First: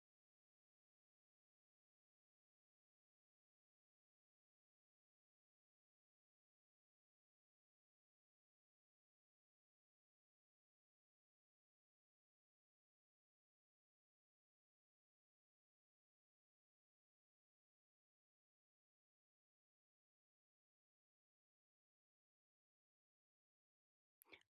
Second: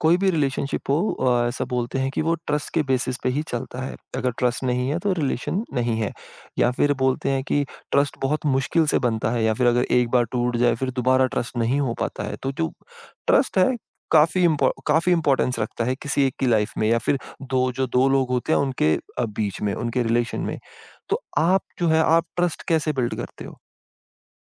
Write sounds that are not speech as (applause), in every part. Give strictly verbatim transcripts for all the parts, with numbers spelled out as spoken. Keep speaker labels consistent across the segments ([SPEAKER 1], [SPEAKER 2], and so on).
[SPEAKER 1] कोई भी रिलेशनशिप हो, अ, ऐसा बोलते हैं कि वो ट्रस्ट के बेसिस पे ही चलता है। अगर ट्रस्ट नहीं है तो रिलेशन नहीं है। या फिर बोलते हैं कि ट्रस्ट बहुत मुश्किल से बनता है या फिर अगर एक बार टूट जाए फिर दोबारा ट्रस्ट नहीं हो पाता है। तो जो ट्रस्ट है, काफ़ी इम्पॉ काफ़ी इम्पोर्टेंस रखता है किसी एक की लाइफ में, या फिर दो जो दो लोग होते हैं उनके अ, बीच में, उनके रिलेशन में। तो आप जो है आप ट्रस्ट कैसे बिल्ड करते हो?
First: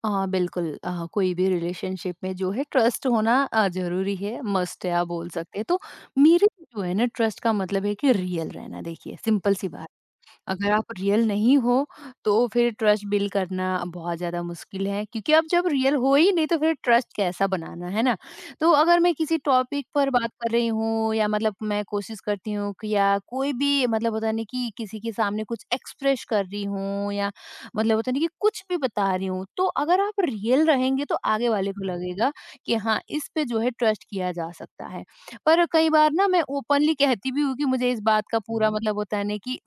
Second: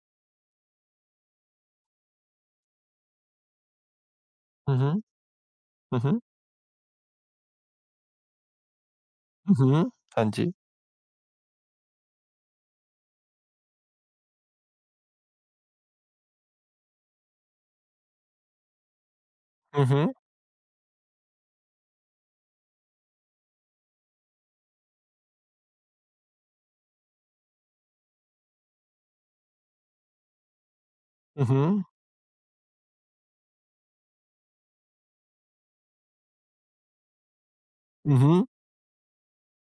[SPEAKER 2] अ, बिल्कुल अ, कोई भी रिलेशनशिप में जो है ट्रस्ट होना अ, ज़रूरी है,
[SPEAKER 1] हुँ,
[SPEAKER 2] मस्ट है
[SPEAKER 1] हुँ।
[SPEAKER 2] आप बोल सकते हैं। तो
[SPEAKER 1] हुँ, हुँ।
[SPEAKER 2] मेरे लिए जो है ना, ट्रस्ट का मतलब है कि रियल रहना। देखिए, सिंपल
[SPEAKER 1] हुँ,
[SPEAKER 2] सी
[SPEAKER 1] हुँ।
[SPEAKER 2] बात।
[SPEAKER 1] हाँ जी।
[SPEAKER 2] अगर आप रियल नहीं हो, तो फिर ट्रस्ट बिल्ड करना बहुत ज़्यादा मुश्किल है, क्योंकि आप जब रियल हो ही नहीं, तो फिर ट्रस्ट कैसा बनाना, है ना? तो अगर मैं किसी टॉपिक
[SPEAKER 1] हुँ,
[SPEAKER 2] पर
[SPEAKER 1] हुँ।
[SPEAKER 2] बात कर रही हूँ, या मतलब मैं कोशिश करती हूँ कि, या कोई भी मतलब होता नहीं कि किसी के सामने कुछ एक्सप्रेस कर रही हूँ, या मतलब होता नहीं कि कुछ भी बता रही हूँ, तो अगर आप रियल रहेंगे, तो
[SPEAKER 1] हुँ,
[SPEAKER 2] आगे वाले को
[SPEAKER 1] हुँ।
[SPEAKER 2] लगेगा कि हाँ, इस पे जो है ट्रस्ट किया जा सकता है। पर कई बार ना, मैं ओपनली कहती भी हूँ कि मुझे इस
[SPEAKER 1] हुँ,
[SPEAKER 2] बात का
[SPEAKER 1] हुँ।
[SPEAKER 2] पूरा मतलब होता है ना कि,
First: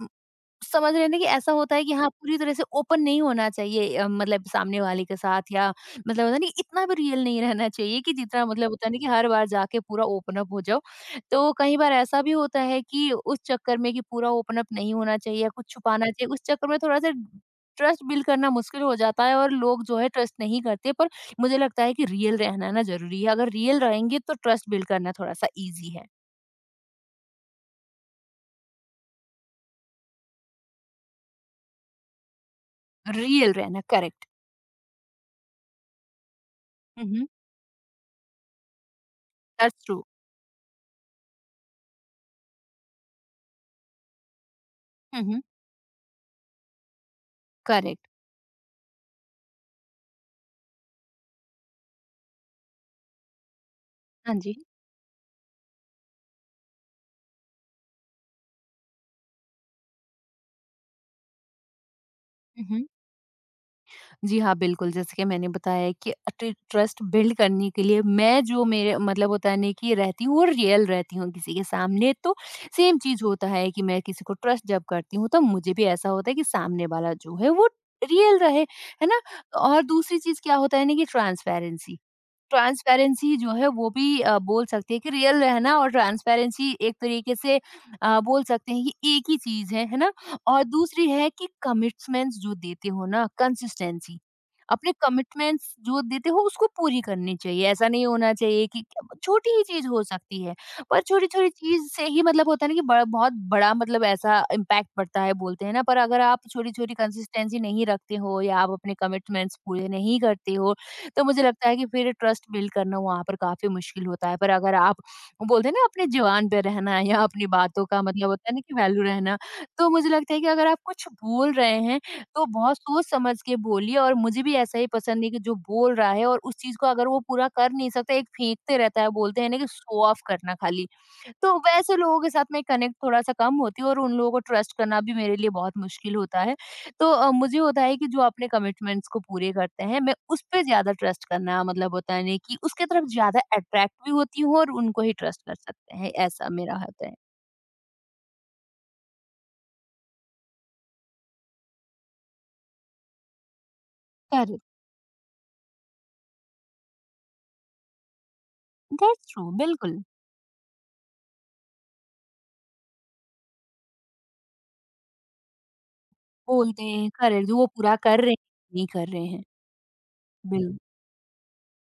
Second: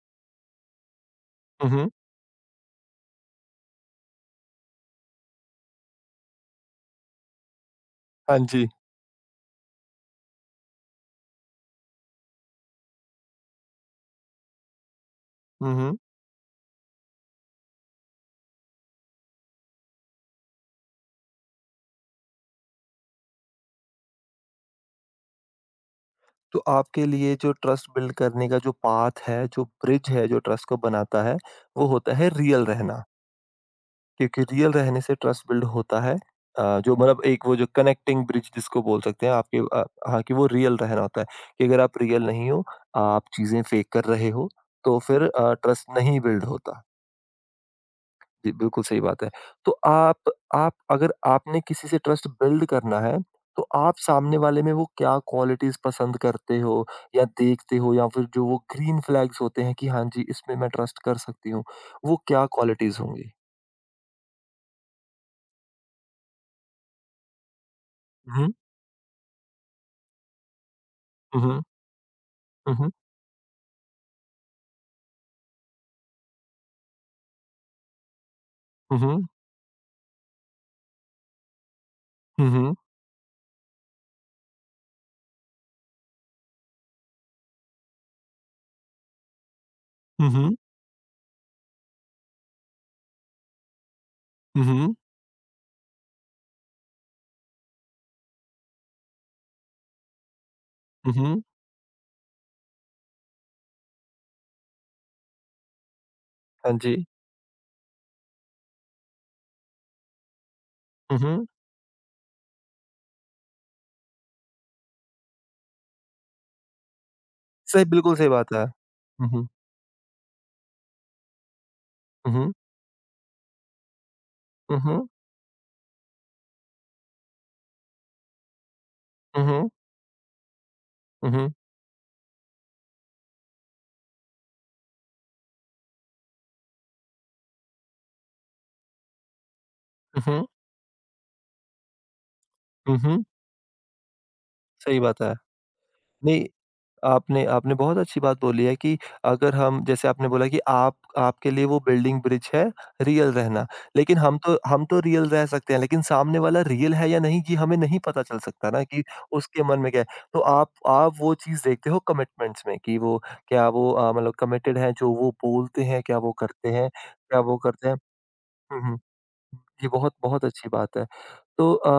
[SPEAKER 2] समझ रहे हैं ना, कि ऐसा
[SPEAKER 1] हुँ,
[SPEAKER 2] होता है
[SPEAKER 1] हुँ।
[SPEAKER 2] कि हाँ, पूरी तरह से ओपन नहीं होना चाहिए, अ, मतलब सामने वाले के साथ, या मतलब होता है ना कि इतना भी रियल नहीं रहना चाहिए कि
[SPEAKER 1] हाँ
[SPEAKER 2] जितना
[SPEAKER 1] जी।
[SPEAKER 2] मतलब होता है ना कि हर बार जाके पूरा ओपन अप हो जाओ। तो कई बार ऐसा भी होता है कि उस चक्कर में कि पूरा ओपन अप नहीं होना चाहिए या कुछ
[SPEAKER 1] हुँ, हुँ।
[SPEAKER 2] छुपाना चाहिए, उस चक्कर में थोड़ा-सा ट्रस्ट बिल्ड करना मुश्किल हो जाता है, और लोग जो है ट्रस्ट नहीं करते। पर मुझे लगता है कि रियल रहना ना ज़रूरी है। अगर रियल रहेंगे तो ट्रस्ट बिल्ड करना थोड़ा-सा ईज़ी है।
[SPEAKER 1] तो आपके लिए जो ट्रस्ट बिल्ड करने का जो पाथ है, जो ब्रिज है, जो ट्रस्ट को बनाता है, वो होता है रियल रहना।
[SPEAKER 2] रियल रहना, करेक्ट।
[SPEAKER 1] क्योंकि रियल रहने से ट्रस्ट बिल्ड होता है। अ, जो
[SPEAKER 2] हुँ,
[SPEAKER 1] मतलब
[SPEAKER 2] हुँ।
[SPEAKER 1] एक वो जो कनेक्टिंग ब्रिज जिसको बोल सकते हैं आपके,
[SPEAKER 2] दैट्स
[SPEAKER 1] अ,
[SPEAKER 2] ट्रू।
[SPEAKER 1] हाँ, कि वो रियल रहना होता है। कि अगर आप रियल नहीं हो, आप चीज़ें फ़ेक कर रहे हो, तो
[SPEAKER 2] हुँ,
[SPEAKER 1] फिर
[SPEAKER 2] हुँ।
[SPEAKER 1] अ, ट्रस्ट नहीं बिल्ड होता।
[SPEAKER 2] करेक्ट।
[SPEAKER 1] जी, बिल्कुल सही बात है। तो आप आप अगर आपने किसी से ट्रस्ट बिल्ड करना है, तो आप
[SPEAKER 2] हाँ
[SPEAKER 1] सामने
[SPEAKER 2] जी।
[SPEAKER 1] वाले में वो क्या क्वालिटीज़ पसंद करते हो या देखते हो, या फिर जो वो ग्रीन फ्लैग्स होते हैं कि हाँ जी, इसमें मैं ट्रस्ट कर सकती हूँ, वो क्या
[SPEAKER 2] मम्,
[SPEAKER 1] क्वालिटीज़ होंगी?
[SPEAKER 2] जी हाँ, बिल्कुल। जैसे कि मैंने बताया कि ट्रस्ट बिल्ड करने के लिए, मैं
[SPEAKER 1] हुँ,
[SPEAKER 2] जो मेरे मतलब होता है नहीं कि रहती हूँ, वो रियल रहती हूँ
[SPEAKER 1] हुँ,
[SPEAKER 2] किसी
[SPEAKER 1] हुँ,
[SPEAKER 2] के सामने। तो
[SPEAKER 1] हुँ,
[SPEAKER 2] सेम चीज होता है कि मैं किसी को ट्रस्ट जब करती हूँ, तो मुझे भी ऐसा होता है कि सामने वाला जो है वो रियल रहे, है ना?
[SPEAKER 1] हुँ,
[SPEAKER 2] और दूसरी चीज क्या होता है ना, कि ट्रांसपेरेंसी।
[SPEAKER 1] हुँ,
[SPEAKER 2] ट्रांसपेरेंसी जो है, वो भी अ, बोल सकते हैं कि रियल रहना और ट्रांसपेरेंसी एक तरीके से, अ, बोल सकते हैं कि एक ही चीज है है ना? और दूसरी है कि कमिटमेंट्स जो देते हो ना, कंसिस्टेंसी। अपने
[SPEAKER 1] हुँ,
[SPEAKER 2] कमिटमेंट्स जो देते हो उसको पूरी करनी चाहिए, ऐसा नहीं होना चाहिए कि छोटी ही चीज हो सकती है। पर छोटी
[SPEAKER 1] हुँ,
[SPEAKER 2] छोटी चीज से ही मतलब होता है ना कि बड़ा, बहुत बड़ा मतलब ऐसा इम्पैक्ट पड़ता है, बोलते हैं ना? पर अगर आप छोटी
[SPEAKER 1] हाँ
[SPEAKER 2] छोटी
[SPEAKER 1] जी,
[SPEAKER 2] कंसिस्टेंसी नहीं रखते हो या आप अपने कमिटमेंट्स पूरे नहीं करते हो, तो मुझे
[SPEAKER 1] हुँ,
[SPEAKER 2] लगता है कि फिर ट्रस्ट बिल्ड करना वहाँ पर काफ़ी मुश्किल होता है। पर अगर आप बोलते हैं ना, अपनी ज़ुबान पे रहना या अपनी बातों
[SPEAKER 1] सही
[SPEAKER 2] का
[SPEAKER 1] बिल्कुल
[SPEAKER 2] मतलब
[SPEAKER 1] सही
[SPEAKER 2] होता
[SPEAKER 1] बात
[SPEAKER 2] है ना
[SPEAKER 1] है।
[SPEAKER 2] कि वैल्यू
[SPEAKER 1] हुँ,
[SPEAKER 2] रहना,
[SPEAKER 1] हुँ,
[SPEAKER 2] तो मुझे लगता है कि अगर आप कुछ बोल रहे हैं, तो
[SPEAKER 1] हुँ,
[SPEAKER 2] बहुत सोच समझ के बोलिए। और मुझे भी ऐसा
[SPEAKER 1] हुँ,
[SPEAKER 2] ही
[SPEAKER 1] हुँ,
[SPEAKER 2] पसंद नहीं कि जो बोल रहा है और उस चीज़ को अगर वो पूरा कर नहीं सकता, एक फेंकते रहता है, बोलते हैं ना कि
[SPEAKER 1] हुँ,
[SPEAKER 2] शो ऑफ करना खाली। तो वैसे लोगों के साथ मैं कनेक्ट थोड़ा-सा कम होती हूँ और उन लोगों को ट्रस्ट करना भी मेरे लिए बहुत मुश्किल होता है। तो अ, मुझे होता है कि जो अपने कमिटमेंट्स को पूरे करते हैं, मैं उस
[SPEAKER 1] हुँ,
[SPEAKER 2] पे ज़्यादा ट्रस्ट करना मतलब होता है नहीं कि उसके
[SPEAKER 1] हुँ,
[SPEAKER 2] तरफ
[SPEAKER 1] हुँ,
[SPEAKER 2] ज़्यादा अट्रैक्ट भी होती हूँ, और
[SPEAKER 1] सही
[SPEAKER 2] उनको ही
[SPEAKER 1] बात है।
[SPEAKER 2] ट्रस्ट कर सकते हैं,
[SPEAKER 1] नहीं,
[SPEAKER 2] ऐसा मेरा होता है।
[SPEAKER 1] आपने आपने बहुत अच्छी बात बोली है कि अगर हम, जैसे आपने बोला कि आप, आपके लिए वो बिल्डिंग ब्रिज है रियल रहना। लेकिन हम तो
[SPEAKER 2] करेक्ट,
[SPEAKER 1] हम तो रियल रह सकते हैं, लेकिन सामने वाला रियल है या नहीं ये हमें नहीं पता चल सकता ना, कि
[SPEAKER 2] दैट्स ट्रू,
[SPEAKER 1] उसके मन में
[SPEAKER 2] बिल्कुल।
[SPEAKER 1] क्या है। तो आप आप वो चीज़ देखते हो कमिटमेंट्स में कि वो, क्या वो, अ, मतलब कमिटेड है जो वो बोलते हैं, क्या वो करते
[SPEAKER 2] बोलते
[SPEAKER 1] हैं?
[SPEAKER 2] हैं,
[SPEAKER 1] क्या
[SPEAKER 2] करेक्ट, जो
[SPEAKER 1] वो
[SPEAKER 2] वो
[SPEAKER 1] करते हैं?
[SPEAKER 2] पूरा कर रहे हैं,
[SPEAKER 1] हुँ,
[SPEAKER 2] नहीं
[SPEAKER 1] हुँ।
[SPEAKER 2] कर रहे हैं।
[SPEAKER 1] ये बहुत बहुत अच्छी
[SPEAKER 2] बिल
[SPEAKER 1] बात है। तो अ,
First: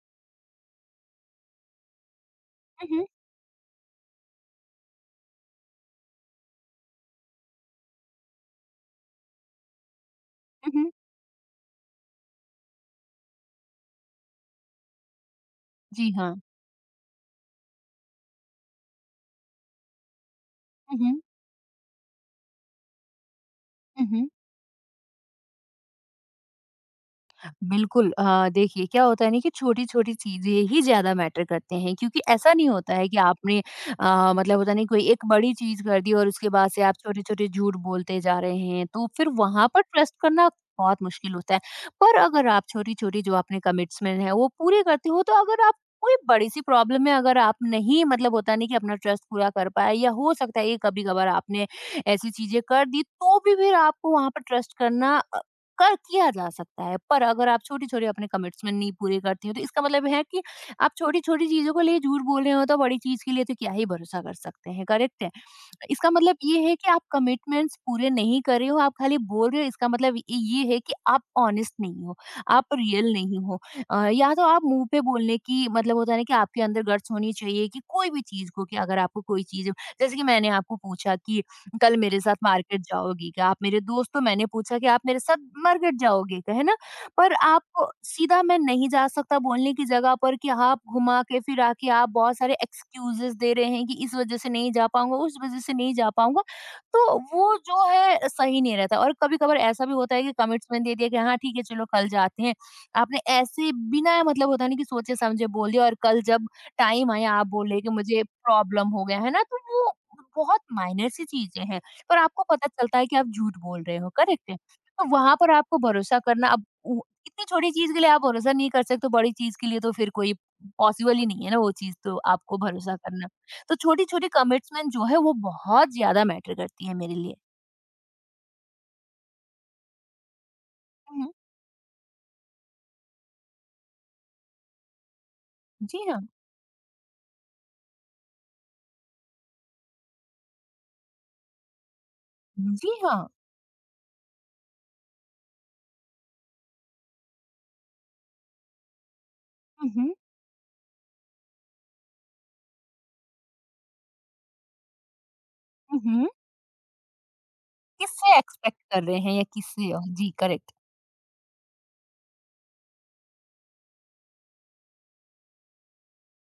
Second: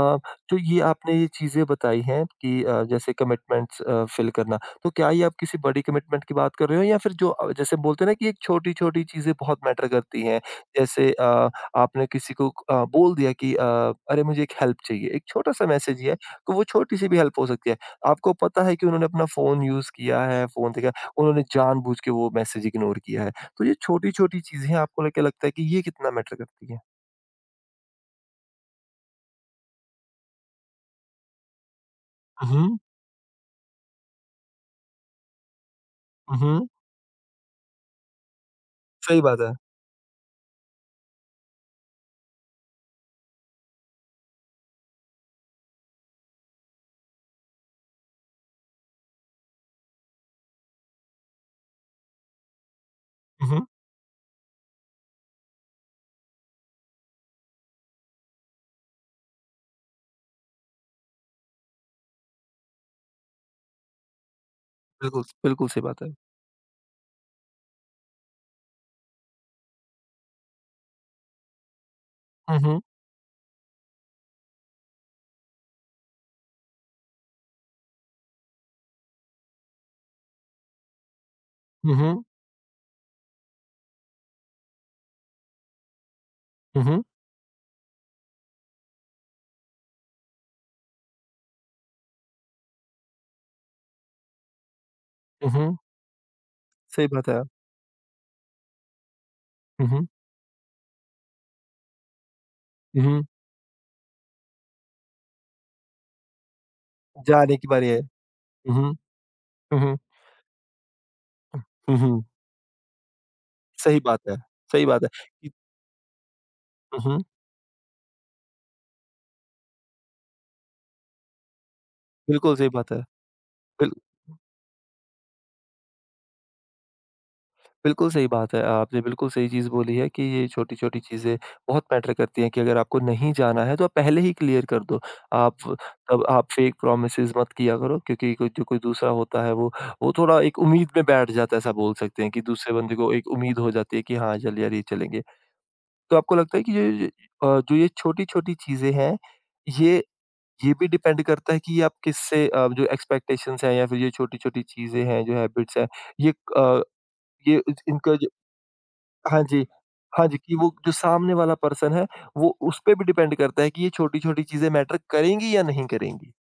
[SPEAKER 1] जो ये आपने ये चीज़ें बताई हैं कि, अ,
[SPEAKER 2] हुँ, हुँ,
[SPEAKER 1] जैसे कमिटमेंट्स अ, फ़िल करना, तो क्या ये आप किसी बड़ी कमिटमेंट की बात कर रहे हो, या फिर जो, अ, जैसे बोलते हैं ना कि एक, छोटी-छोटी चीज़ें बहुत मैटर करती हैं?
[SPEAKER 2] हुँ, हुँ।
[SPEAKER 1] जैसे, अ, आपने किसी को अ, बोल दिया कि अ, "अरे! मुझे एक हेल्प चाहिए।" एक छोटा-सा मैसेज ही
[SPEAKER 2] जी
[SPEAKER 1] है,
[SPEAKER 2] हाँ।
[SPEAKER 1] तो वो छोटी-सी भी हेल्प हो सकती है। आपको पता है कि उन्होंने अपना फ़ोन यूज़ किया है, फ़ोन देखा,
[SPEAKER 2] हुँ, हुँ,
[SPEAKER 1] उन्होंने जानबूझ के वो मैसेज इग्नोर किया है। तो ये
[SPEAKER 2] हुँ, हुँ।
[SPEAKER 1] छोटी-छोटी चीज़ें हैं, आपको, ल क्या लगता है कि ये कितना मैटर करती हैं?
[SPEAKER 2] बिल्कुल, अ, देखिए क्या होता है ना कि छोटी-छोटी चीज़ें ही ज़्यादा मैटर करते हैं, क्योंकि
[SPEAKER 1] हुँ,
[SPEAKER 2] ऐसा नहीं
[SPEAKER 1] हुँ।
[SPEAKER 2] होता है कि आपने, अ, मतलब होता नहीं, कोई एक बड़ी चीज़ कर दी और उसके
[SPEAKER 1] हुँ,
[SPEAKER 2] बाद से आप छोटे-छोटे झूठ बोलते जा रहे हैं, तो
[SPEAKER 1] सही
[SPEAKER 2] फिर
[SPEAKER 1] बात है।
[SPEAKER 2] वहाँ पर ट्रस्ट करना बहुत मुश्किल होता है। पर अगर आप छोटी-छोटी जो आपने कमिट्समेंट है वो पूरे करते हो, तो अगर आप कोई बड़ी-सी प्रॉब्लम में, अगर आप नहीं मतलब होता नहीं कि अपना ट्रस्ट पूरा कर पाए, या हो सकता है ये कभी-कभार आपने ऐसी चीज़ें कर दी, तो
[SPEAKER 1] हुँ,
[SPEAKER 2] भी
[SPEAKER 1] हुँ।
[SPEAKER 2] फिर आपको वहाँ पर ट्रस्ट करना, अ, कर किया जा सकता है। पर अगर आप छोटी-छोटी अपने कमिट्समेंट नहीं पूरे करती हो, तो इसका मतलब है कि आप छोटी-छोटी चीज़ों के लिए झूठ बोल रहे हो, तो बड़ी चीज़ के लिए तो क्या ही भरोसा कर सकते हैं, करेक्ट
[SPEAKER 1] बिल्कुल,
[SPEAKER 2] है?
[SPEAKER 1] बिल्कुल सही बात
[SPEAKER 2] इसका
[SPEAKER 1] है।
[SPEAKER 2] मतलब ये है कि आप कमिटमेंट्स पूरे नहीं कर रहे हो, आप खाली बोल रहे हो, इसका मतलब ये ये है कि आप ऑनेस्ट नहीं हो,
[SPEAKER 1] हुँ,
[SPEAKER 2] आप
[SPEAKER 1] हुँ।
[SPEAKER 2] रियल नहीं हो। अ, या तो आप मुँह पे बोलने की, मतलब होता है ना कि आपके अंदर गट्स होनी चाहिए कि कोई भी चीज़ को, कि अगर आपको कोई चीज़, जैसे कि मैंने आपको पूछा कि कल
[SPEAKER 1] हुँ,
[SPEAKER 2] मेरे
[SPEAKER 1] हुँ।
[SPEAKER 2] साथ मार्केट जाओगी क्या? आप मेरे दोस्त, तो मैंने पूछा कि आप मेरे साथ मार्केट जाओगे क्या? है ना?
[SPEAKER 1] हुँ, हुँ।
[SPEAKER 2] पर आप सीधा "मैं नहीं जा सकता" बोलने की जगह पर, कि आप घुमा के फिरा के आप बहुत सारे एक्सक्यूजेज़ दे रहे हैं कि इस वज़ह से नहीं जा पाऊँगा, उस
[SPEAKER 1] हुँ,
[SPEAKER 2] वज़ह से
[SPEAKER 1] हुँ।
[SPEAKER 2] नहीं जा पाऊँगा।
[SPEAKER 1] सही
[SPEAKER 2] तो
[SPEAKER 1] बात है।
[SPEAKER 2] वो जो है सही नहीं रहता। और कभी-कभार ऐसा
[SPEAKER 1] हुँ,
[SPEAKER 2] भी
[SPEAKER 1] हुँ।
[SPEAKER 2] होता है कि कमिटमेंट दे दिया कि हाँ, ठीक है चलो कल जाते हैं।
[SPEAKER 1] हुँ,
[SPEAKER 2] आपने
[SPEAKER 1] हुँ।
[SPEAKER 2] ऐसे बिना, मतलब होता है ना कि सोचे समझे बोल दिया, और कल जब टाइम आया आप
[SPEAKER 1] जाने
[SPEAKER 2] बोल
[SPEAKER 1] की
[SPEAKER 2] रहे हैं कि
[SPEAKER 1] बारी है।
[SPEAKER 2] मुझे
[SPEAKER 1] हुँ,
[SPEAKER 2] प्रॉब्लम
[SPEAKER 1] हुँ।
[SPEAKER 2] हो गया, है ना? तो
[SPEAKER 1] हुँ,
[SPEAKER 2] वो
[SPEAKER 1] हुँ।
[SPEAKER 2] बहुत माइनर सी चीज़ें हैं,
[SPEAKER 1] हुँ,
[SPEAKER 2] पर
[SPEAKER 1] हुँ।
[SPEAKER 2] आपको पता चलता है कि आप झूठ बोल रहे
[SPEAKER 1] सही
[SPEAKER 2] हो,
[SPEAKER 1] बात है,
[SPEAKER 2] करेक्ट है?
[SPEAKER 1] सही बात
[SPEAKER 2] तो
[SPEAKER 1] है
[SPEAKER 2] वहाँ
[SPEAKER 1] कि,
[SPEAKER 2] पर आपको भरोसा करना अब, उ
[SPEAKER 1] हुँ, हुँ।
[SPEAKER 2] इतनी छोटी चीज़ के लिए आप भरोसा नहीं कर सकते, बड़ी चीज़ के लिए तो फिर कोई पॉसिबल ही नहीं है ना, वो चीज़ तो
[SPEAKER 1] बिल्कुल
[SPEAKER 2] आपको
[SPEAKER 1] सही बात
[SPEAKER 2] भरोसा
[SPEAKER 1] है।
[SPEAKER 2] करना। तो
[SPEAKER 1] बिल
[SPEAKER 2] छोटी-छोटी कमिट्समेंट जो है वो बहुत ज़्यादा मैटर करती है मेरे लिए।
[SPEAKER 1] बिल्कुल सही बात है। आपने बिल्कुल सही चीज़ बोली है कि ये छोटी-छोटी
[SPEAKER 2] हुँ,
[SPEAKER 1] चीज़ें बहुत मैटर करती हैं। कि अगर आपको नहीं जाना है तो आप पहले ही क्लियर कर दो। आप
[SPEAKER 2] जी
[SPEAKER 1] तब,
[SPEAKER 2] हाँ।
[SPEAKER 1] आप फेक प्रॉमिसेस मत किया करो, क्योंकि कोई, जो कोई दूसरा होता है वो वो थोड़ा एक उम्मीद में बैठ जाता है। ऐसा बोल सकते हैं कि दूसरे
[SPEAKER 2] जी
[SPEAKER 1] बंदे को
[SPEAKER 2] हाँ।
[SPEAKER 1] एक उम्मीद हो जाती है कि हाँ, चल यार ये चलेंगे। तो आपको लगता है कि ये ये अ, जो ये छोटी-छोटी चीज़ें हैं,
[SPEAKER 2] हुँ,
[SPEAKER 1] ये
[SPEAKER 2] हुँ।
[SPEAKER 1] ये भी डिपेंड करता है कि ये आप किससे, अ, जो एक्सपेक्टेशंस हैं या फिर ये छोटी-छोटी चीज़ें हैं, जो हैबिट्स हैं,
[SPEAKER 2] हुँ, हुँ।
[SPEAKER 1] ये, अ, ये, इनका जो,
[SPEAKER 2] किससे एक्सपेक्ट कर रहे हैं
[SPEAKER 1] हाँ
[SPEAKER 2] या
[SPEAKER 1] जी।
[SPEAKER 2] किससे?
[SPEAKER 1] हाँ
[SPEAKER 2] जी,
[SPEAKER 1] जी, कि
[SPEAKER 2] करेक्ट।
[SPEAKER 1] वो जो सामने वाला पर्सन है, वो, उसपे भी डिपेंड करता है कि ये छोटी-छोटी चीज़ें मैटर करेंगी या नहीं करेंगी?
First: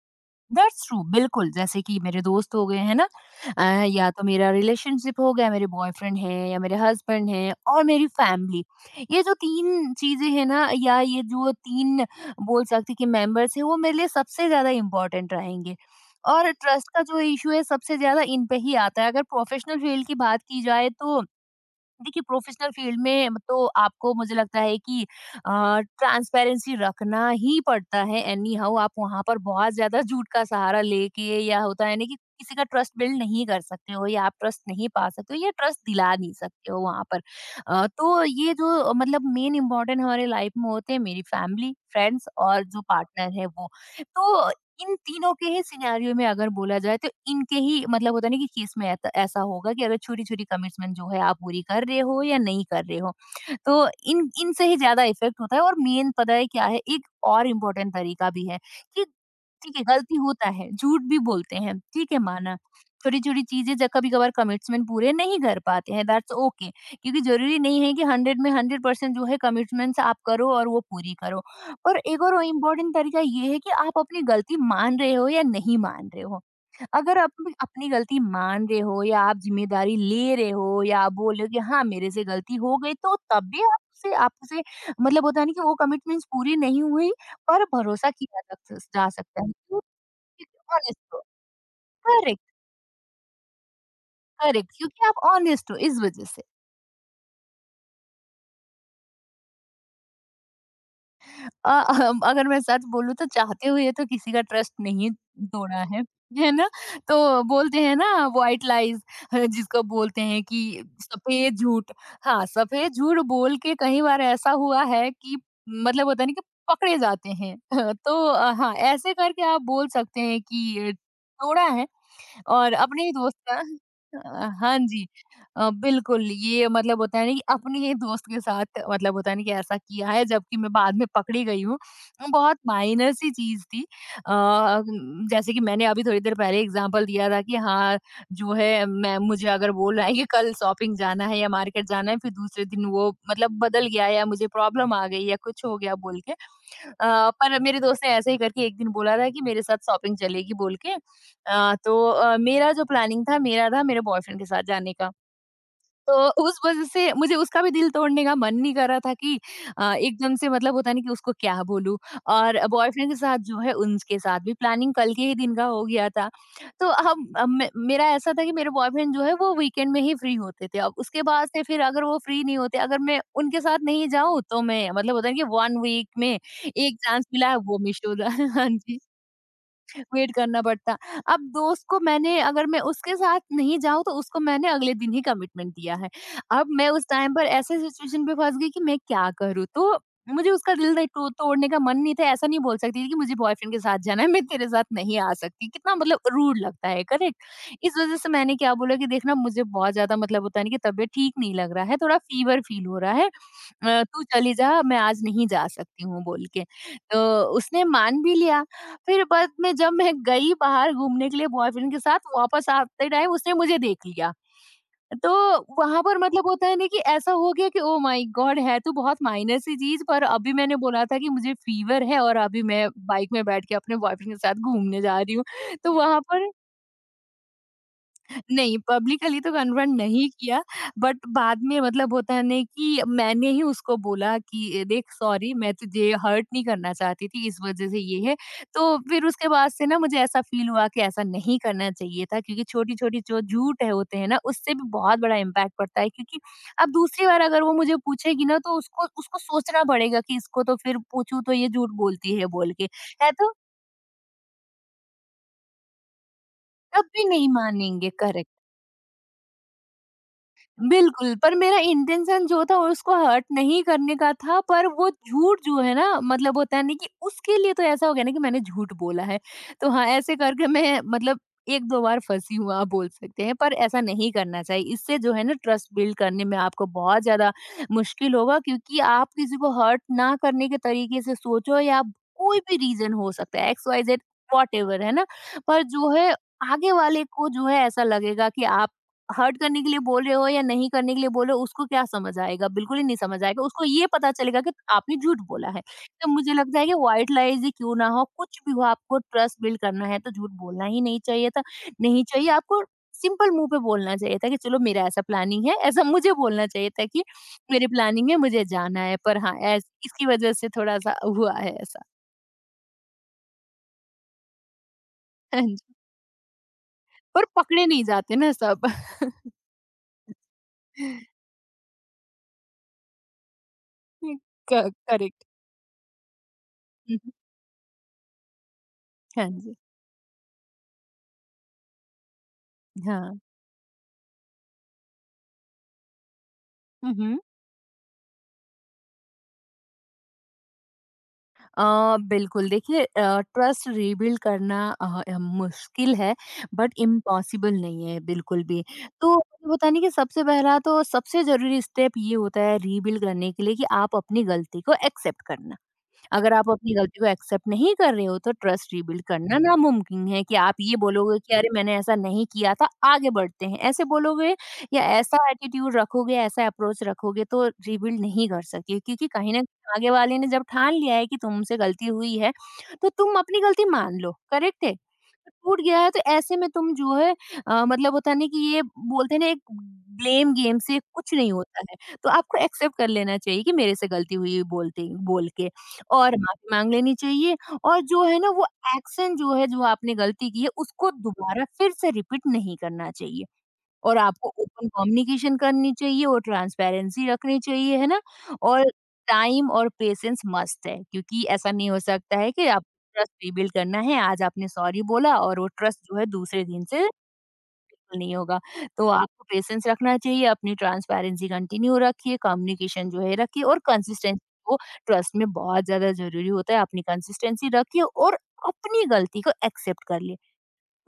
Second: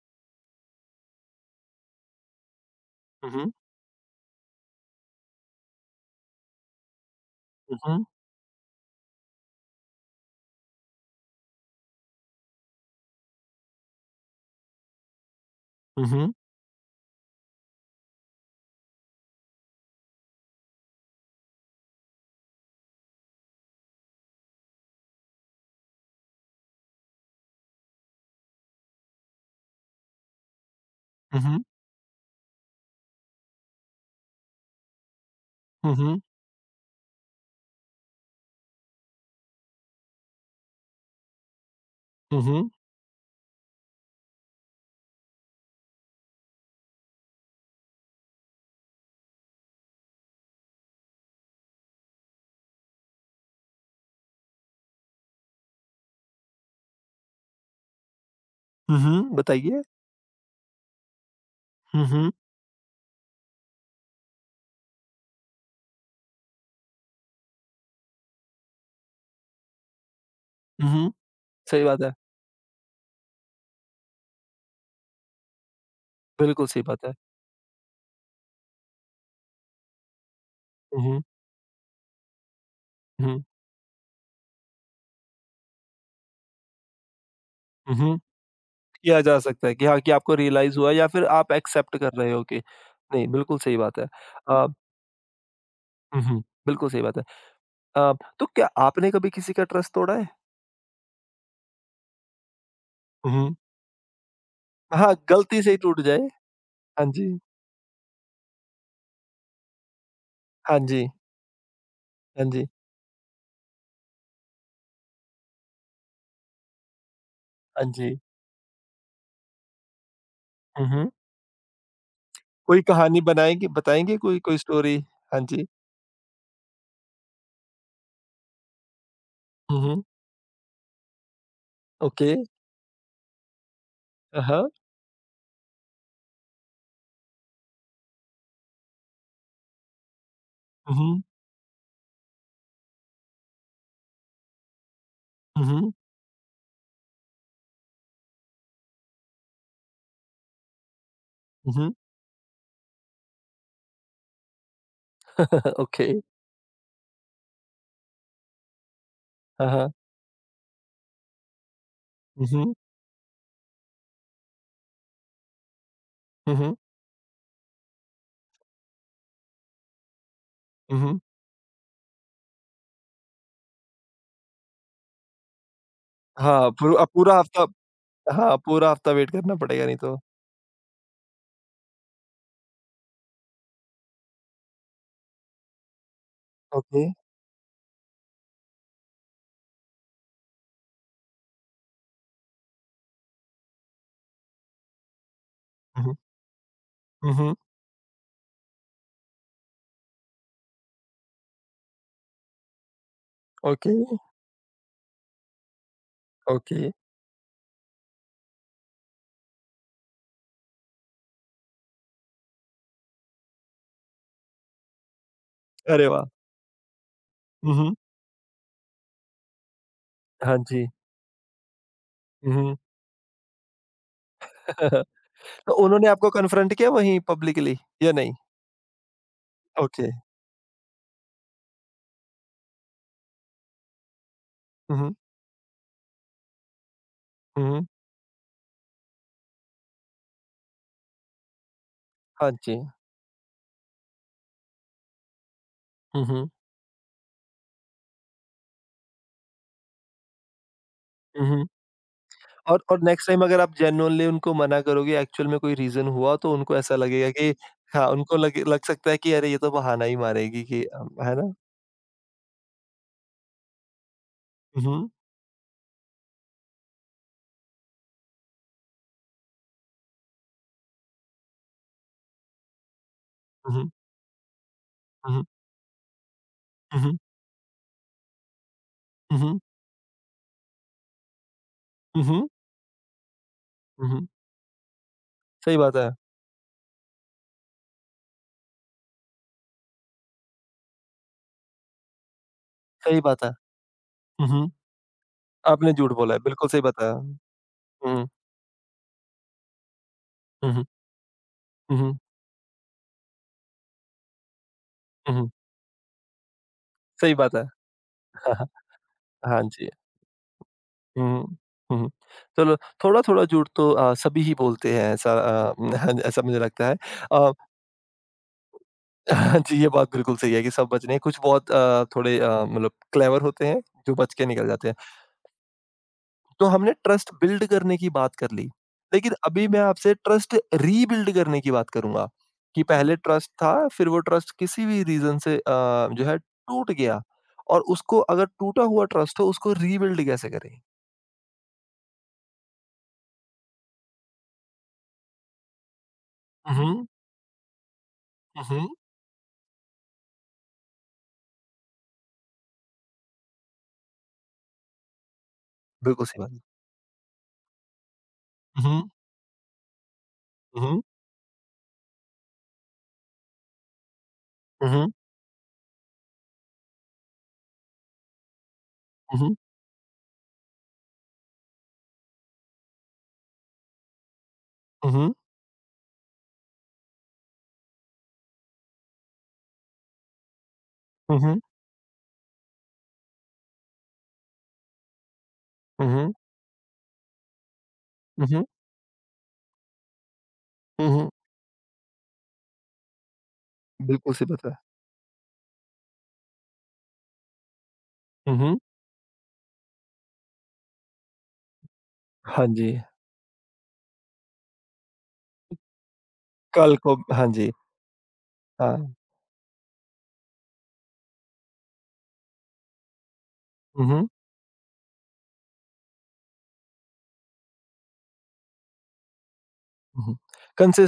[SPEAKER 2] दैट्स ट्रू, बिल्कुल। जैसे कि मेरे दोस्त हो गए हैं ना,
[SPEAKER 1] हुँ, हुँ।
[SPEAKER 2] अ, या तो मेरा रिलेशनशिप हो गया, मेरे बॉयफ्रेंड है या मेरे हस्बैंड है,
[SPEAKER 1] हुँ,
[SPEAKER 2] और
[SPEAKER 1] हुँ।
[SPEAKER 2] मेरी फैमिली। ये जो तीन चीजें हैं ना, या ये जो तीन बोल सकते कि मेंबर्स हैं, वो मेरे लिए सबसे ज्यादा इम्पोर्टेंट रहेंगे।
[SPEAKER 1] हुँ, हुँ।
[SPEAKER 2] और ट्रस्ट का जो इशू है सबसे ज्यादा इन पे ही आता है। अगर प्रोफेशनल फील्ड की बात की जाए, तो देखिए, प्रोफेशनल फील्ड में तो आपको, मुझे लगता है कि ट्रांसपेरेंसी रखना ही पड़ता है, एनी हाउ। आप वहां पर बहुत ज्यादा झूठ का सहारा लेके,
[SPEAKER 1] हुँ,
[SPEAKER 2] या
[SPEAKER 1] हुँ।
[SPEAKER 2] होता है ना कि किसी का ट्रस्ट बिल्ड नहीं कर सकते हो, या आप ट्रस्ट नहीं पा सकते हो, या ट्रस्ट
[SPEAKER 1] हुँ,
[SPEAKER 2] दिला
[SPEAKER 1] हुँ।
[SPEAKER 2] नहीं सकते हो वहां पर। अ, तो ये जो, अ, मतलब मेन इम्पोर्टेंट हमारे लाइफ में होते हैं, मेरी फैमिली, फ्रेंड्स
[SPEAKER 1] हुँ,
[SPEAKER 2] और
[SPEAKER 1] हुँ।
[SPEAKER 2] जो पार्टनर है वो। तो इन तीनों के ही सिनेरियो में अगर बोला जाए तो इनके ही, मतलब होता है ना कि केस में, ऐत- ऐसा होगा कि अगर छोटी-छोटी कमिटमेंट जो है आप पूरी कर रहे हो या नहीं कर रहे हो। तो इन इनसे ही ज़्यादा इफेक्ट होता है। और मेन पता है क्या है, एक और इम्पोर्टेंट तरीका भी है
[SPEAKER 1] हुँ,
[SPEAKER 2] कि,
[SPEAKER 1] हुँ।
[SPEAKER 2] ठीक
[SPEAKER 1] बताइए?
[SPEAKER 2] है गलती होता है, झूठ भी बोलते हैं,
[SPEAKER 1] हुँ,
[SPEAKER 2] ठीक है
[SPEAKER 1] हुँ।
[SPEAKER 2] माना। छोटी-छोटी चीजें जब कभी-कभार कमिटमेंट पूरे नहीं कर पाते हैं, दैट्स ओके, क्योंकि जरूरी नहीं है कि हंड्रेड में हंड्रेड परसेंट जो है कमिटमेंट्स आप करो और वो
[SPEAKER 1] हुँ, हुँ।
[SPEAKER 2] पूरी करो।
[SPEAKER 1] सही
[SPEAKER 2] और
[SPEAKER 1] बात है।
[SPEAKER 2] एक और इम्पोर्टेंट तरीका ये है कि आप अपनी गलती मान रहे हो या नहीं मान रहे हो।
[SPEAKER 1] बिल्कुल सही बात है।
[SPEAKER 2] अगर आप अपनी अपनी गलती मान रहे हो, या आप ज़िम्मेदारी ले रहे हो, या
[SPEAKER 1] हुँ,
[SPEAKER 2] आप
[SPEAKER 1] हुँ।
[SPEAKER 2] बोल रहे हो कि हाँ, मेरे से गलती हो गई, तो
[SPEAKER 1] हुँ।
[SPEAKER 2] तब भी आपसे आपसे, मतलब होता है ना कि वो कमिटमेंट्स पूरी नहीं हुई, पर
[SPEAKER 1] हुँ,
[SPEAKER 2] भरोसा
[SPEAKER 1] हुँ।
[SPEAKER 2] किया जा जा
[SPEAKER 1] किया जा
[SPEAKER 2] सकता
[SPEAKER 1] सकता है
[SPEAKER 2] है।
[SPEAKER 1] कि हाँ, कि आपको रियलाइज़ हुआ या
[SPEAKER 2] ऑनेस्ट हो,
[SPEAKER 1] फिर आप एक्सेप्ट कर रहे
[SPEAKER 2] करेक्ट,
[SPEAKER 1] हो कि, नहीं, बिल्कुल सही बात है। अ,
[SPEAKER 2] करेक्ट, क्योंकि आप ऑनेस्ट हो इस
[SPEAKER 1] हुँ,
[SPEAKER 2] वज़ह
[SPEAKER 1] हुँ,
[SPEAKER 2] से।
[SPEAKER 1] बिल्कुल सही बात है। अ, तो क्या आपने कभी किसी का ट्रस्ट तोड़ा है?
[SPEAKER 2] अ, हम अगर मैं सच बोलूँ तो,
[SPEAKER 1] हुँ।
[SPEAKER 2] चाहते हुए तो किसी का ट्रस्ट नहीं
[SPEAKER 1] हाँ, गलती से ही
[SPEAKER 2] तोड़ा है,
[SPEAKER 1] टूट जाए।
[SPEAKER 2] है ना?
[SPEAKER 1] हाँ जी,
[SPEAKER 2] तो बोलते हैं ना व्हाइट लाइज़, अ, जिसको बोलते हैं कि
[SPEAKER 1] हाँ जी,
[SPEAKER 2] सफ़ेद झूठ। हाँ,
[SPEAKER 1] हाँ जी,
[SPEAKER 2] सफ़ेद झूठ बोल के कई बार ऐसा हुआ है कि मतलब होता है ना कि पकड़े जाते हैं।
[SPEAKER 1] हाँ
[SPEAKER 2] (laughs) तो
[SPEAKER 1] जी।
[SPEAKER 2] अ, हाँ, ऐसे करके आप बोल सकते हैं कि
[SPEAKER 1] हुँ,
[SPEAKER 2] अ,
[SPEAKER 1] हुँ।
[SPEAKER 2] तोड़ा है। और
[SPEAKER 1] कोई
[SPEAKER 2] अपने ही
[SPEAKER 1] कहानी
[SPEAKER 2] दोस्त का।
[SPEAKER 1] बनाएँगे, बताएँगे कोई
[SPEAKER 2] अ,
[SPEAKER 1] कोई
[SPEAKER 2] हाँ
[SPEAKER 1] स्टोरी?
[SPEAKER 2] जी।
[SPEAKER 1] हाँ जी।
[SPEAKER 2] अ, बिल्कुल, ये मतलब होता है ना कि अपने ही दोस्त के साथ मतलब होता है ना कि ऐसा
[SPEAKER 1] हुँ, हुँ।
[SPEAKER 2] किया है जबकि मैं बाद में पकड़ी गई हूँ।
[SPEAKER 1] ओके।
[SPEAKER 2] बहुत माइनर सी चीज़ थी। अ,
[SPEAKER 1] हाँ, हाँ।
[SPEAKER 2] उम, जैसे कि मैंने अभी थोड़ी देर पहले एग्ज़ाम्पल दिया था कि हाँ, जो है मैं मुझे अगर बोल रहा है कि कल शॉपिंग
[SPEAKER 1] हुँ, हुँ,
[SPEAKER 2] जाना है या मार्केट जाना है, फिर दूसरे दिन वो मतलब बदल गया या मुझे प्रॉब्लम आ गई या कुछ
[SPEAKER 1] हुँ,
[SPEAKER 2] हो
[SPEAKER 1] हुँ,
[SPEAKER 2] गया बोल के। अ, पर मेरे दोस्त ने ऐसे ही करके एक दिन बोला था कि मेरे साथ शॉपिंग चलेगी बोल के।
[SPEAKER 1] हुँ,
[SPEAKER 2] अ,
[SPEAKER 1] हुँ।
[SPEAKER 2] तो अ, मेरा जो प्लानिंग था मेरा था मेरे बॉयफ्रेंड के साथ जाने का।
[SPEAKER 1] (laughs) ओके।
[SPEAKER 2] तो उस वज़ह से मुझे उसका भी दिल तोड़ने का मन नहीं कर रहा था कि
[SPEAKER 1] हाँ,
[SPEAKER 2] अ,
[SPEAKER 1] हाँ।
[SPEAKER 2] एकदम से मतलब होता है ना कि उसको क्या बोलूँ?
[SPEAKER 1] हुँ,
[SPEAKER 2] और
[SPEAKER 1] हुँ,
[SPEAKER 2] बॉयफ्रेंड के साथ जो है उनके साथ भी प्लानिंग कल के ही दिन का हो गया था।
[SPEAKER 1] हुँ, हुँ,
[SPEAKER 2] तो हम अ, मे मेरा ऐसा था कि मेरे बॉयफ्रेंड जो है वो वीकेंड में ही फ्री होते थे। अब
[SPEAKER 1] हुँ, हुँ।
[SPEAKER 2] उसके बाद से फिर अगर वो फ्री नहीं होते, अगर मैं उनके साथ नहीं जाऊँ तो मैं मतलब होता है कि एक वीक में
[SPEAKER 1] हाँ, पूर
[SPEAKER 2] एक
[SPEAKER 1] अ,
[SPEAKER 2] चांस
[SPEAKER 1] पूरा
[SPEAKER 2] मिला है
[SPEAKER 1] हफ्ता।
[SPEAKER 2] वो मिस हो रहा है।
[SPEAKER 1] हाँ,
[SPEAKER 2] (laughs) हाँ
[SPEAKER 1] पूरा
[SPEAKER 2] जी।
[SPEAKER 1] हफ्ता वेट करना पड़ेगा नहीं तो।
[SPEAKER 2] वेट करना पड़ता। अब दोस्त को मैंने अगर मैं उसके साथ नहीं जाऊँ तो उसको मैंने अगले दिन ही कमिटमेंट दिया है। अब मैं
[SPEAKER 1] ओके।
[SPEAKER 2] उस
[SPEAKER 1] हुँ,
[SPEAKER 2] टाइम पर ऐसे सिचुएशन पे फँस गई कि मैं क्या करूँ? तो मुझे उसका दिल नहीं टो तोड़ने का मन नहीं था, ऐसा नहीं बोल सकती थी कि मुझे बॉयफ्रेंड के साथ जाना है, मैं तेरे साथ नहीं आ सकती। कितना
[SPEAKER 1] हुँ।
[SPEAKER 2] मतलब रूड लगता है,
[SPEAKER 1] हुँ,
[SPEAKER 2] करेक्ट?
[SPEAKER 1] हुँ।
[SPEAKER 2] इस वज़ह से मैंने क्या बोला कि देख ना मुझे बहुत ज़्यादा मतलब होता है ना कि तबीयत ठीक नहीं लग रहा है, थोड़ा फ़ीवर फ़ील हो रहा है।
[SPEAKER 1] ओके,
[SPEAKER 2] अ, तू चली जा, मैं आज नहीं जा सकती हूँ बोल के।
[SPEAKER 1] ओके।
[SPEAKER 2] तो उसने मान भी लिया। फिर बाद में जब मैं गई बाहर घूमने के लिए बॉयफ्रेंड के साथ, वापस आते टाइम उसने मुझे देख लिया। तो वहाँ
[SPEAKER 1] अरे
[SPEAKER 2] पर
[SPEAKER 1] वाह!
[SPEAKER 2] मतलब होता है ना कि ऐसा हो गया
[SPEAKER 1] हुँ,
[SPEAKER 2] कि
[SPEAKER 1] हुँ।
[SPEAKER 2] Oh my God! है तो बहुत माइनर सी चीज़ पर अभी
[SPEAKER 1] हाँ
[SPEAKER 2] मैंने
[SPEAKER 1] जी।
[SPEAKER 2] बोला था कि मुझे फ़ीवर है और
[SPEAKER 1] हुँ,
[SPEAKER 2] अभी
[SPEAKER 1] हुँ।
[SPEAKER 2] मैं बाइक में बैठ के अपने बॉयफ्रेंड के साथ घूमने
[SPEAKER 1] (laughs)
[SPEAKER 2] जा रही हूँ।
[SPEAKER 1] तो
[SPEAKER 2] तो
[SPEAKER 1] उन्होंने
[SPEAKER 2] वहाँ
[SPEAKER 1] आपको
[SPEAKER 2] पर
[SPEAKER 1] कन्फ्रंट किया वहीं पब्लिकली या नहीं?
[SPEAKER 2] नहीं, पब्लिकली तो कन्फर्म
[SPEAKER 1] ओके।
[SPEAKER 2] नहीं किया, बट बाद में मतलब होता है ना कि मैंने ही उसको बोला कि,
[SPEAKER 1] हुँ,
[SPEAKER 2] "देख
[SPEAKER 1] हुँ।
[SPEAKER 2] सॉरी, मैं तुझे हर्ट नहीं करना चाहती थी, इस
[SPEAKER 1] हुँ, हुँ।
[SPEAKER 2] वज़ह से ये है।" तो फिर उसके बाद से ना मुझे ऐसा फ़ील हुआ कि ऐसा नहीं करना चाहिए था
[SPEAKER 1] हाँ
[SPEAKER 2] क्योंकि
[SPEAKER 1] जी।
[SPEAKER 2] छोटी-छोटी जो झूठ है होते हैं ना, उससे भी बहुत बड़ा इम्पैक्ट पड़ता है
[SPEAKER 1] हुँ,
[SPEAKER 2] क्योंकि
[SPEAKER 1] हुँ।
[SPEAKER 2] अब दूसरी बार अगर वो मुझे पूछेगी ना तो उसको उसको सोचना पड़ेगा कि इसको तो फिर पूछूँ
[SPEAKER 1] हुँ,
[SPEAKER 2] तो
[SPEAKER 1] हुँ।
[SPEAKER 2] ये झूठ बोलती है बोल
[SPEAKER 1] और
[SPEAKER 2] के,
[SPEAKER 1] और नेक्स्ट
[SPEAKER 2] है
[SPEAKER 1] टाइम
[SPEAKER 2] तो?
[SPEAKER 1] अगर आप जेन्युइनली उनको मना करोगे, एक्चुअल में कोई रीज़न हुआ, तो उनको ऐसा
[SPEAKER 2] तब भी
[SPEAKER 1] लगेगा
[SPEAKER 2] नहीं
[SPEAKER 1] कि, हाँ,
[SPEAKER 2] मानेंगे।
[SPEAKER 1] उनको,
[SPEAKER 2] करेक्ट।
[SPEAKER 1] लगे लग सकता है कि अरे ये तो बहाना ही मारेगी कि, अम,
[SPEAKER 2] बिल्कुल,
[SPEAKER 1] है ना?
[SPEAKER 2] पर मेरा इंटेंशन जो था उसको हर्ट नहीं करने का था,
[SPEAKER 1] हुँ,
[SPEAKER 2] पर वो
[SPEAKER 1] हुँ।
[SPEAKER 2] झूठ जो है ना मतलब होता है ना कि उसके लिए तो ऐसा हो गया ना कि मैंने झूठ बोला है। तो हाँ, ऐसे करके मैं मतलब एक दो बार फँसी हूँ आप बोल सकते हैं, पर
[SPEAKER 1] हुँ, हुँ।
[SPEAKER 2] ऐसा नहीं करना चाहिए। इससे जो
[SPEAKER 1] हुँ,
[SPEAKER 2] है
[SPEAKER 1] हुँ।
[SPEAKER 2] ना ट्रस्ट बिल्ड करने में आपको
[SPEAKER 1] हुँ, हुँ।
[SPEAKER 2] बहुत ज़्यादा मुश्किल होगा क्योंकि आप किसी को हर्ट ना करने के तरीके से सोचो या
[SPEAKER 1] हुँ, हुँ।
[SPEAKER 2] कोई भी रीज़न हो सकता है X, Y,
[SPEAKER 1] hmm,
[SPEAKER 2] Z
[SPEAKER 1] hmm.
[SPEAKER 2] Whatever है ना?
[SPEAKER 1] सही
[SPEAKER 2] पर
[SPEAKER 1] बात
[SPEAKER 2] जो
[SPEAKER 1] है,
[SPEAKER 2] है आगे वाले को जो है ऐसा लगेगा कि आप हर्ट करने के लिए बोल रहे हो या नहीं करने के लिए बोल रहे हो उसको क्या समझ आएगा बिल्कुल ही नहीं
[SPEAKER 1] सही
[SPEAKER 2] समझ
[SPEAKER 1] बात है।
[SPEAKER 2] आएगा उसको ये पता
[SPEAKER 1] हुँ,
[SPEAKER 2] चलेगा
[SPEAKER 1] हुँ।
[SPEAKER 2] कि आपने झूठ बोला है।
[SPEAKER 1] आपने झूठ
[SPEAKER 2] तो
[SPEAKER 1] बोला है,
[SPEAKER 2] मुझे
[SPEAKER 1] बिल्कुल
[SPEAKER 2] लगता
[SPEAKER 1] सही
[SPEAKER 2] है कि
[SPEAKER 1] बताया।
[SPEAKER 2] व्हाइट
[SPEAKER 1] हुँ,
[SPEAKER 2] लाइज ही क्यों ना हो
[SPEAKER 1] हुँ।
[SPEAKER 2] कुछ भी हो आपको ट्रस्ट बिल्ड करना है तो झूठ
[SPEAKER 1] हुँ,
[SPEAKER 2] बोलना
[SPEAKER 1] हुँ।
[SPEAKER 2] ही नहीं चाहिए था।
[SPEAKER 1] हुँ, हुँ।
[SPEAKER 2] नहीं चाहिए आपको सिंपल मुंह पे बोलना चाहिए था कि चलो मेरा ऐसा
[SPEAKER 1] हुँ, हुँ।
[SPEAKER 2] प्लानिंग है ऐसा मुझे बोलना चाहिए था कि
[SPEAKER 1] सही बात है।
[SPEAKER 2] मेरी प्लानिंग है
[SPEAKER 1] (laughs) हाँ,
[SPEAKER 2] मुझे
[SPEAKER 1] हाँ।
[SPEAKER 2] जाना है पर हाँ
[SPEAKER 1] हाँ
[SPEAKER 2] ऐस,
[SPEAKER 1] जी।
[SPEAKER 2] इसकी वजह से थोड़ा सा हुआ
[SPEAKER 1] हुँ,
[SPEAKER 2] है ऐसा।
[SPEAKER 1] हुँ, हुँ। चलो, थोड़ा-थोड़ा झूठ तो अ, सभी ही बोलते हैं ऐसा,
[SPEAKER 2] हाँ
[SPEAKER 1] अ,
[SPEAKER 2] जी
[SPEAKER 1] (laughs) हाँ, ऐसा मुझे लगता है।
[SPEAKER 2] पर
[SPEAKER 1] अ,
[SPEAKER 2] पकड़े नहीं जाते ना सब।
[SPEAKER 1] (laughs) जी, ये बात बिल्कुल सही है कि सब बच रहे हैं, कुछ
[SPEAKER 2] (laughs)
[SPEAKER 1] बहुत, अ, थोड़े, अ, मतलब क्लेवर होते हैं, जो बच के निकल जाते हैं।
[SPEAKER 2] करेक्ट।
[SPEAKER 1] तो हमने ट्रस्ट बिल्ड करने की बात कर ली, लेकिन
[SPEAKER 2] हाँ
[SPEAKER 1] अभी
[SPEAKER 2] जी।
[SPEAKER 1] मैं आपसे ट्रस्ट रीबिल्ड करने की बात करूँगा। कि पहले
[SPEAKER 2] हाँ।
[SPEAKER 1] ट्रस्ट था, फिर वो ट्रस्ट किसी भी रीज़न से, अ, जो है टूट गया,
[SPEAKER 2] हम्म।
[SPEAKER 1] और उसको, अगर टूटा हुआ ट्रस्ट हो, उसको रीबिल्ड कैसे करें?
[SPEAKER 2] अ, बिल्कुल देखिए अ, ट्रस्ट रीबिल्ड करना अ, अ, मुश्किल है बट
[SPEAKER 1] हुँ,
[SPEAKER 2] इम्पॉसिबल नहीं है बिल्कुल भी।
[SPEAKER 1] हुँ।
[SPEAKER 2] तो मुझे बताने कि सबसे पहला तो सबसे जरूरी स्टेप ये होता है रीबिल्ड करने के लिए कि आप अपनी गलती को एक्सेप्ट करना।
[SPEAKER 1] बिल्कुल सही बात
[SPEAKER 2] अगर
[SPEAKER 1] है।
[SPEAKER 2] आप अपनी गलती को एक्सेप्ट नहीं कर रहे हो तो ट्रस्ट
[SPEAKER 1] हुँ,
[SPEAKER 2] रीबिल्ड करना नामुमकिन है कि आप ये
[SPEAKER 1] हुँ,
[SPEAKER 2] बोलोगे कि अरे मैंने ऐसा नहीं किया था, आगे बढ़ते हैं ऐसे बोलोगे
[SPEAKER 1] हुँ,
[SPEAKER 2] या
[SPEAKER 1] हुँ,
[SPEAKER 2] ऐसा एटीट्यूड रखोगे ऐसा अप्रोच रखोगे तो रीबिल्ड नहीं कर सकते क्योंकि कहीं
[SPEAKER 1] हुँ,
[SPEAKER 2] ना कहीं आगे वाले ने जब ठान लिया है कि तुमसे गलती हुई है तो तुम अपनी गलती मान लो करेक्ट है।
[SPEAKER 1] हुँ,
[SPEAKER 2] टूट गया है तो ऐसे में तुम जो है अ, मतलब होता नहीं कि ये बोलते हैं ना एक ब्लेम गेम से कुछ नहीं होता है। तो आपको एक्सेप्ट कर लेना चाहिए कि मेरे से गलती हुई बोलते बोल के और माफ़ी माँग लेनी चाहिए और जो है ना
[SPEAKER 1] हुँ,
[SPEAKER 2] वो एक्शन जो है जो आपने गलती की है
[SPEAKER 1] हुँ,
[SPEAKER 2] उसको
[SPEAKER 1] हुँ।
[SPEAKER 2] दोबारा फिर से रिपीट नहीं करना चाहिए। और
[SPEAKER 1] बिल्कुल सही
[SPEAKER 2] आपको
[SPEAKER 1] बात है।
[SPEAKER 2] ओपन कम्युनिकेशन करनी चाहिए और ट्रांसपेरेंसी रखनी चाहिए, है ना?
[SPEAKER 1] हुँ, हुँ।
[SPEAKER 2] और टाइम और पेशेंस मस्ट है क्योंकि ऐसा नहीं हो सकता है
[SPEAKER 1] हाँ
[SPEAKER 2] कि आप
[SPEAKER 1] जी,
[SPEAKER 2] ट्रस्ट रिबिल्ड करना है, आज आपने सॉरी बोला और वो ट्रस्ट जो है दूसरे दिन
[SPEAKER 1] कल
[SPEAKER 2] से
[SPEAKER 1] को, हाँ जी,
[SPEAKER 2] बिल्कुल नहीं होगा। तो
[SPEAKER 1] हाँ।
[SPEAKER 2] आपको पेशेंस रखना चाहिए, अपनी ट्रांसपेरेंसी कंटिन्यू रखिए, कम्युनिकेशन जो है रखिए और
[SPEAKER 1] हुँ, हुँ,
[SPEAKER 2] कंसिस्टेंसी को ट्रस्ट में बहुत ज़्यादा ज़रूरी होता है। अपनी कंसिस्टेंसी रखिए और अपनी गलती को एक्सेप्ट कर लिए।
[SPEAKER 1] हुँ।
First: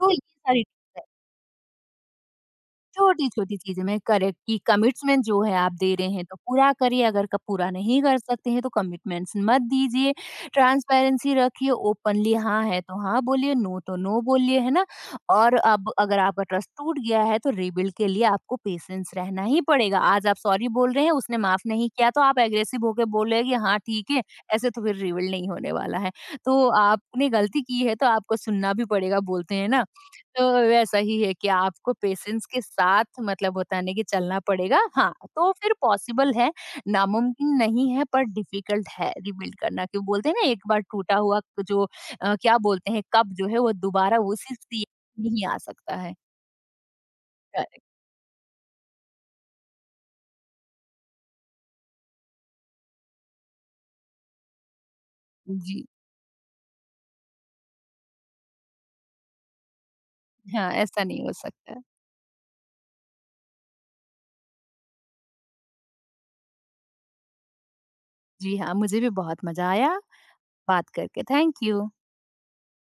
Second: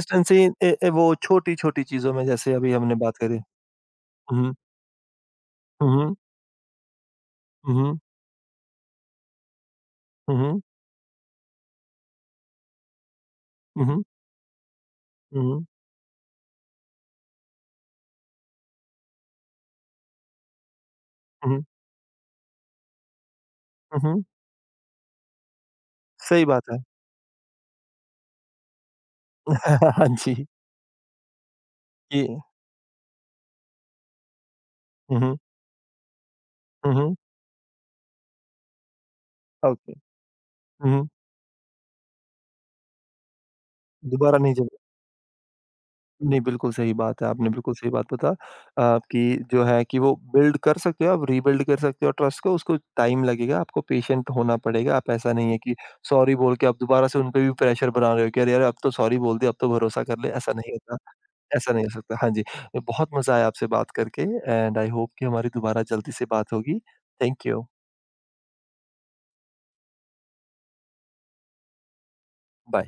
[SPEAKER 2] तो ये सारी
[SPEAKER 1] ए ए, वो छोटी-छोटी चीज़ों में जैसे अभी हमने बात करी।
[SPEAKER 2] छोटी-छोटी चीज़ें में करेक्ट
[SPEAKER 1] हुँ,
[SPEAKER 2] कि कमिटमेंट जो है आप
[SPEAKER 1] हुँ,
[SPEAKER 2] दे रहे
[SPEAKER 1] हुँ,
[SPEAKER 2] हैं तो पूरा करिए, अगर क पूरा
[SPEAKER 1] हुँ,
[SPEAKER 2] नहीं कर सकते हैं तो कमिटमेंट्स मत दीजिए,
[SPEAKER 1] हुँ,
[SPEAKER 2] ट्रांसपेरेंसी रखिए, ओपनली हाँ है तो हाँ बोलिए, नो तो नो बोलिए, है ना? और
[SPEAKER 1] हुँ,
[SPEAKER 2] अब अगर आपका ट्रस्ट टूट गया है तो रीबिल्ड के लिए आपको पेशेंस रहना ही पड़ेगा। आज आप सॉरी बोल रहे हैं, उसने माफ
[SPEAKER 1] हुँ,
[SPEAKER 2] नहीं किया तो आप एग्रेसिव होके बोल रहे हैं कि हाँ ठीक है,
[SPEAKER 1] हुँ।
[SPEAKER 2] ऐसे तो फिर रीबिल्ड नहीं होने वाला है।
[SPEAKER 1] सही
[SPEAKER 2] तो
[SPEAKER 1] बात है।
[SPEAKER 2] आपने गलती की है तो आपको सुनना भी पड़ेगा बोलते हैं ना?
[SPEAKER 1] (laughs) हाँ जी,
[SPEAKER 2] तो वैसा ही है कि आपको
[SPEAKER 1] ये,
[SPEAKER 2] पेशेंस के साथ मतलब होता है ना कि चलना पड़ेगा। हाँ,
[SPEAKER 1] हुँ, हुँ,
[SPEAKER 2] तो फिर पॉसिबल है,
[SPEAKER 1] हुँ,
[SPEAKER 2] नामुमकिन नहीं है पर डिफ़िकल्ट है रिबिल्ड करना।
[SPEAKER 1] ओके।
[SPEAKER 2] क्यों बोलते हैं ना एक बार
[SPEAKER 1] हुँ।
[SPEAKER 2] टूटा हुआ जो अ, क्या बोलते हैं कप जो है वो दोबारा
[SPEAKER 1] दोबारा
[SPEAKER 2] उसी
[SPEAKER 1] नहीं, जब,
[SPEAKER 2] से नहीं आ सकता है।
[SPEAKER 1] नहीं, बिल्कुल सही बात है। आपने बिल्कुल
[SPEAKER 2] करेक्ट,
[SPEAKER 1] सही बात बता अ, कि जो है कि वो बिल्ड कर सकते हो, आप रीबिल्ड कर सकते हो ट्रस्ट को, उसको टाइम लगेगा, आपको पेशेंट होना पड़ेगा। आप, ऐसा नहीं है कि
[SPEAKER 2] जी।
[SPEAKER 1] सॉरी बोल के आप दोबारा से उन पे भी प्रेशर बना रहे हो कि अरे यार, अब तो सॉरी बोल दिया, अब तो भरोसा कर ले, ऐसा
[SPEAKER 2] हाँ,
[SPEAKER 1] नहीं होता,
[SPEAKER 2] ऐसा नहीं हो
[SPEAKER 1] ऐसा
[SPEAKER 2] सकता।
[SPEAKER 1] नहीं हो सकता। हाँ जी, बहुत मज़ा आया आपसे बात करके, एंड आई होप कि हमारी दोबारा जल्दी से बात होगी। Thank you.
[SPEAKER 2] जी हाँ, मुझे भी बहुत मज़ा आया बात करके। Thank you.
[SPEAKER 1] बाय।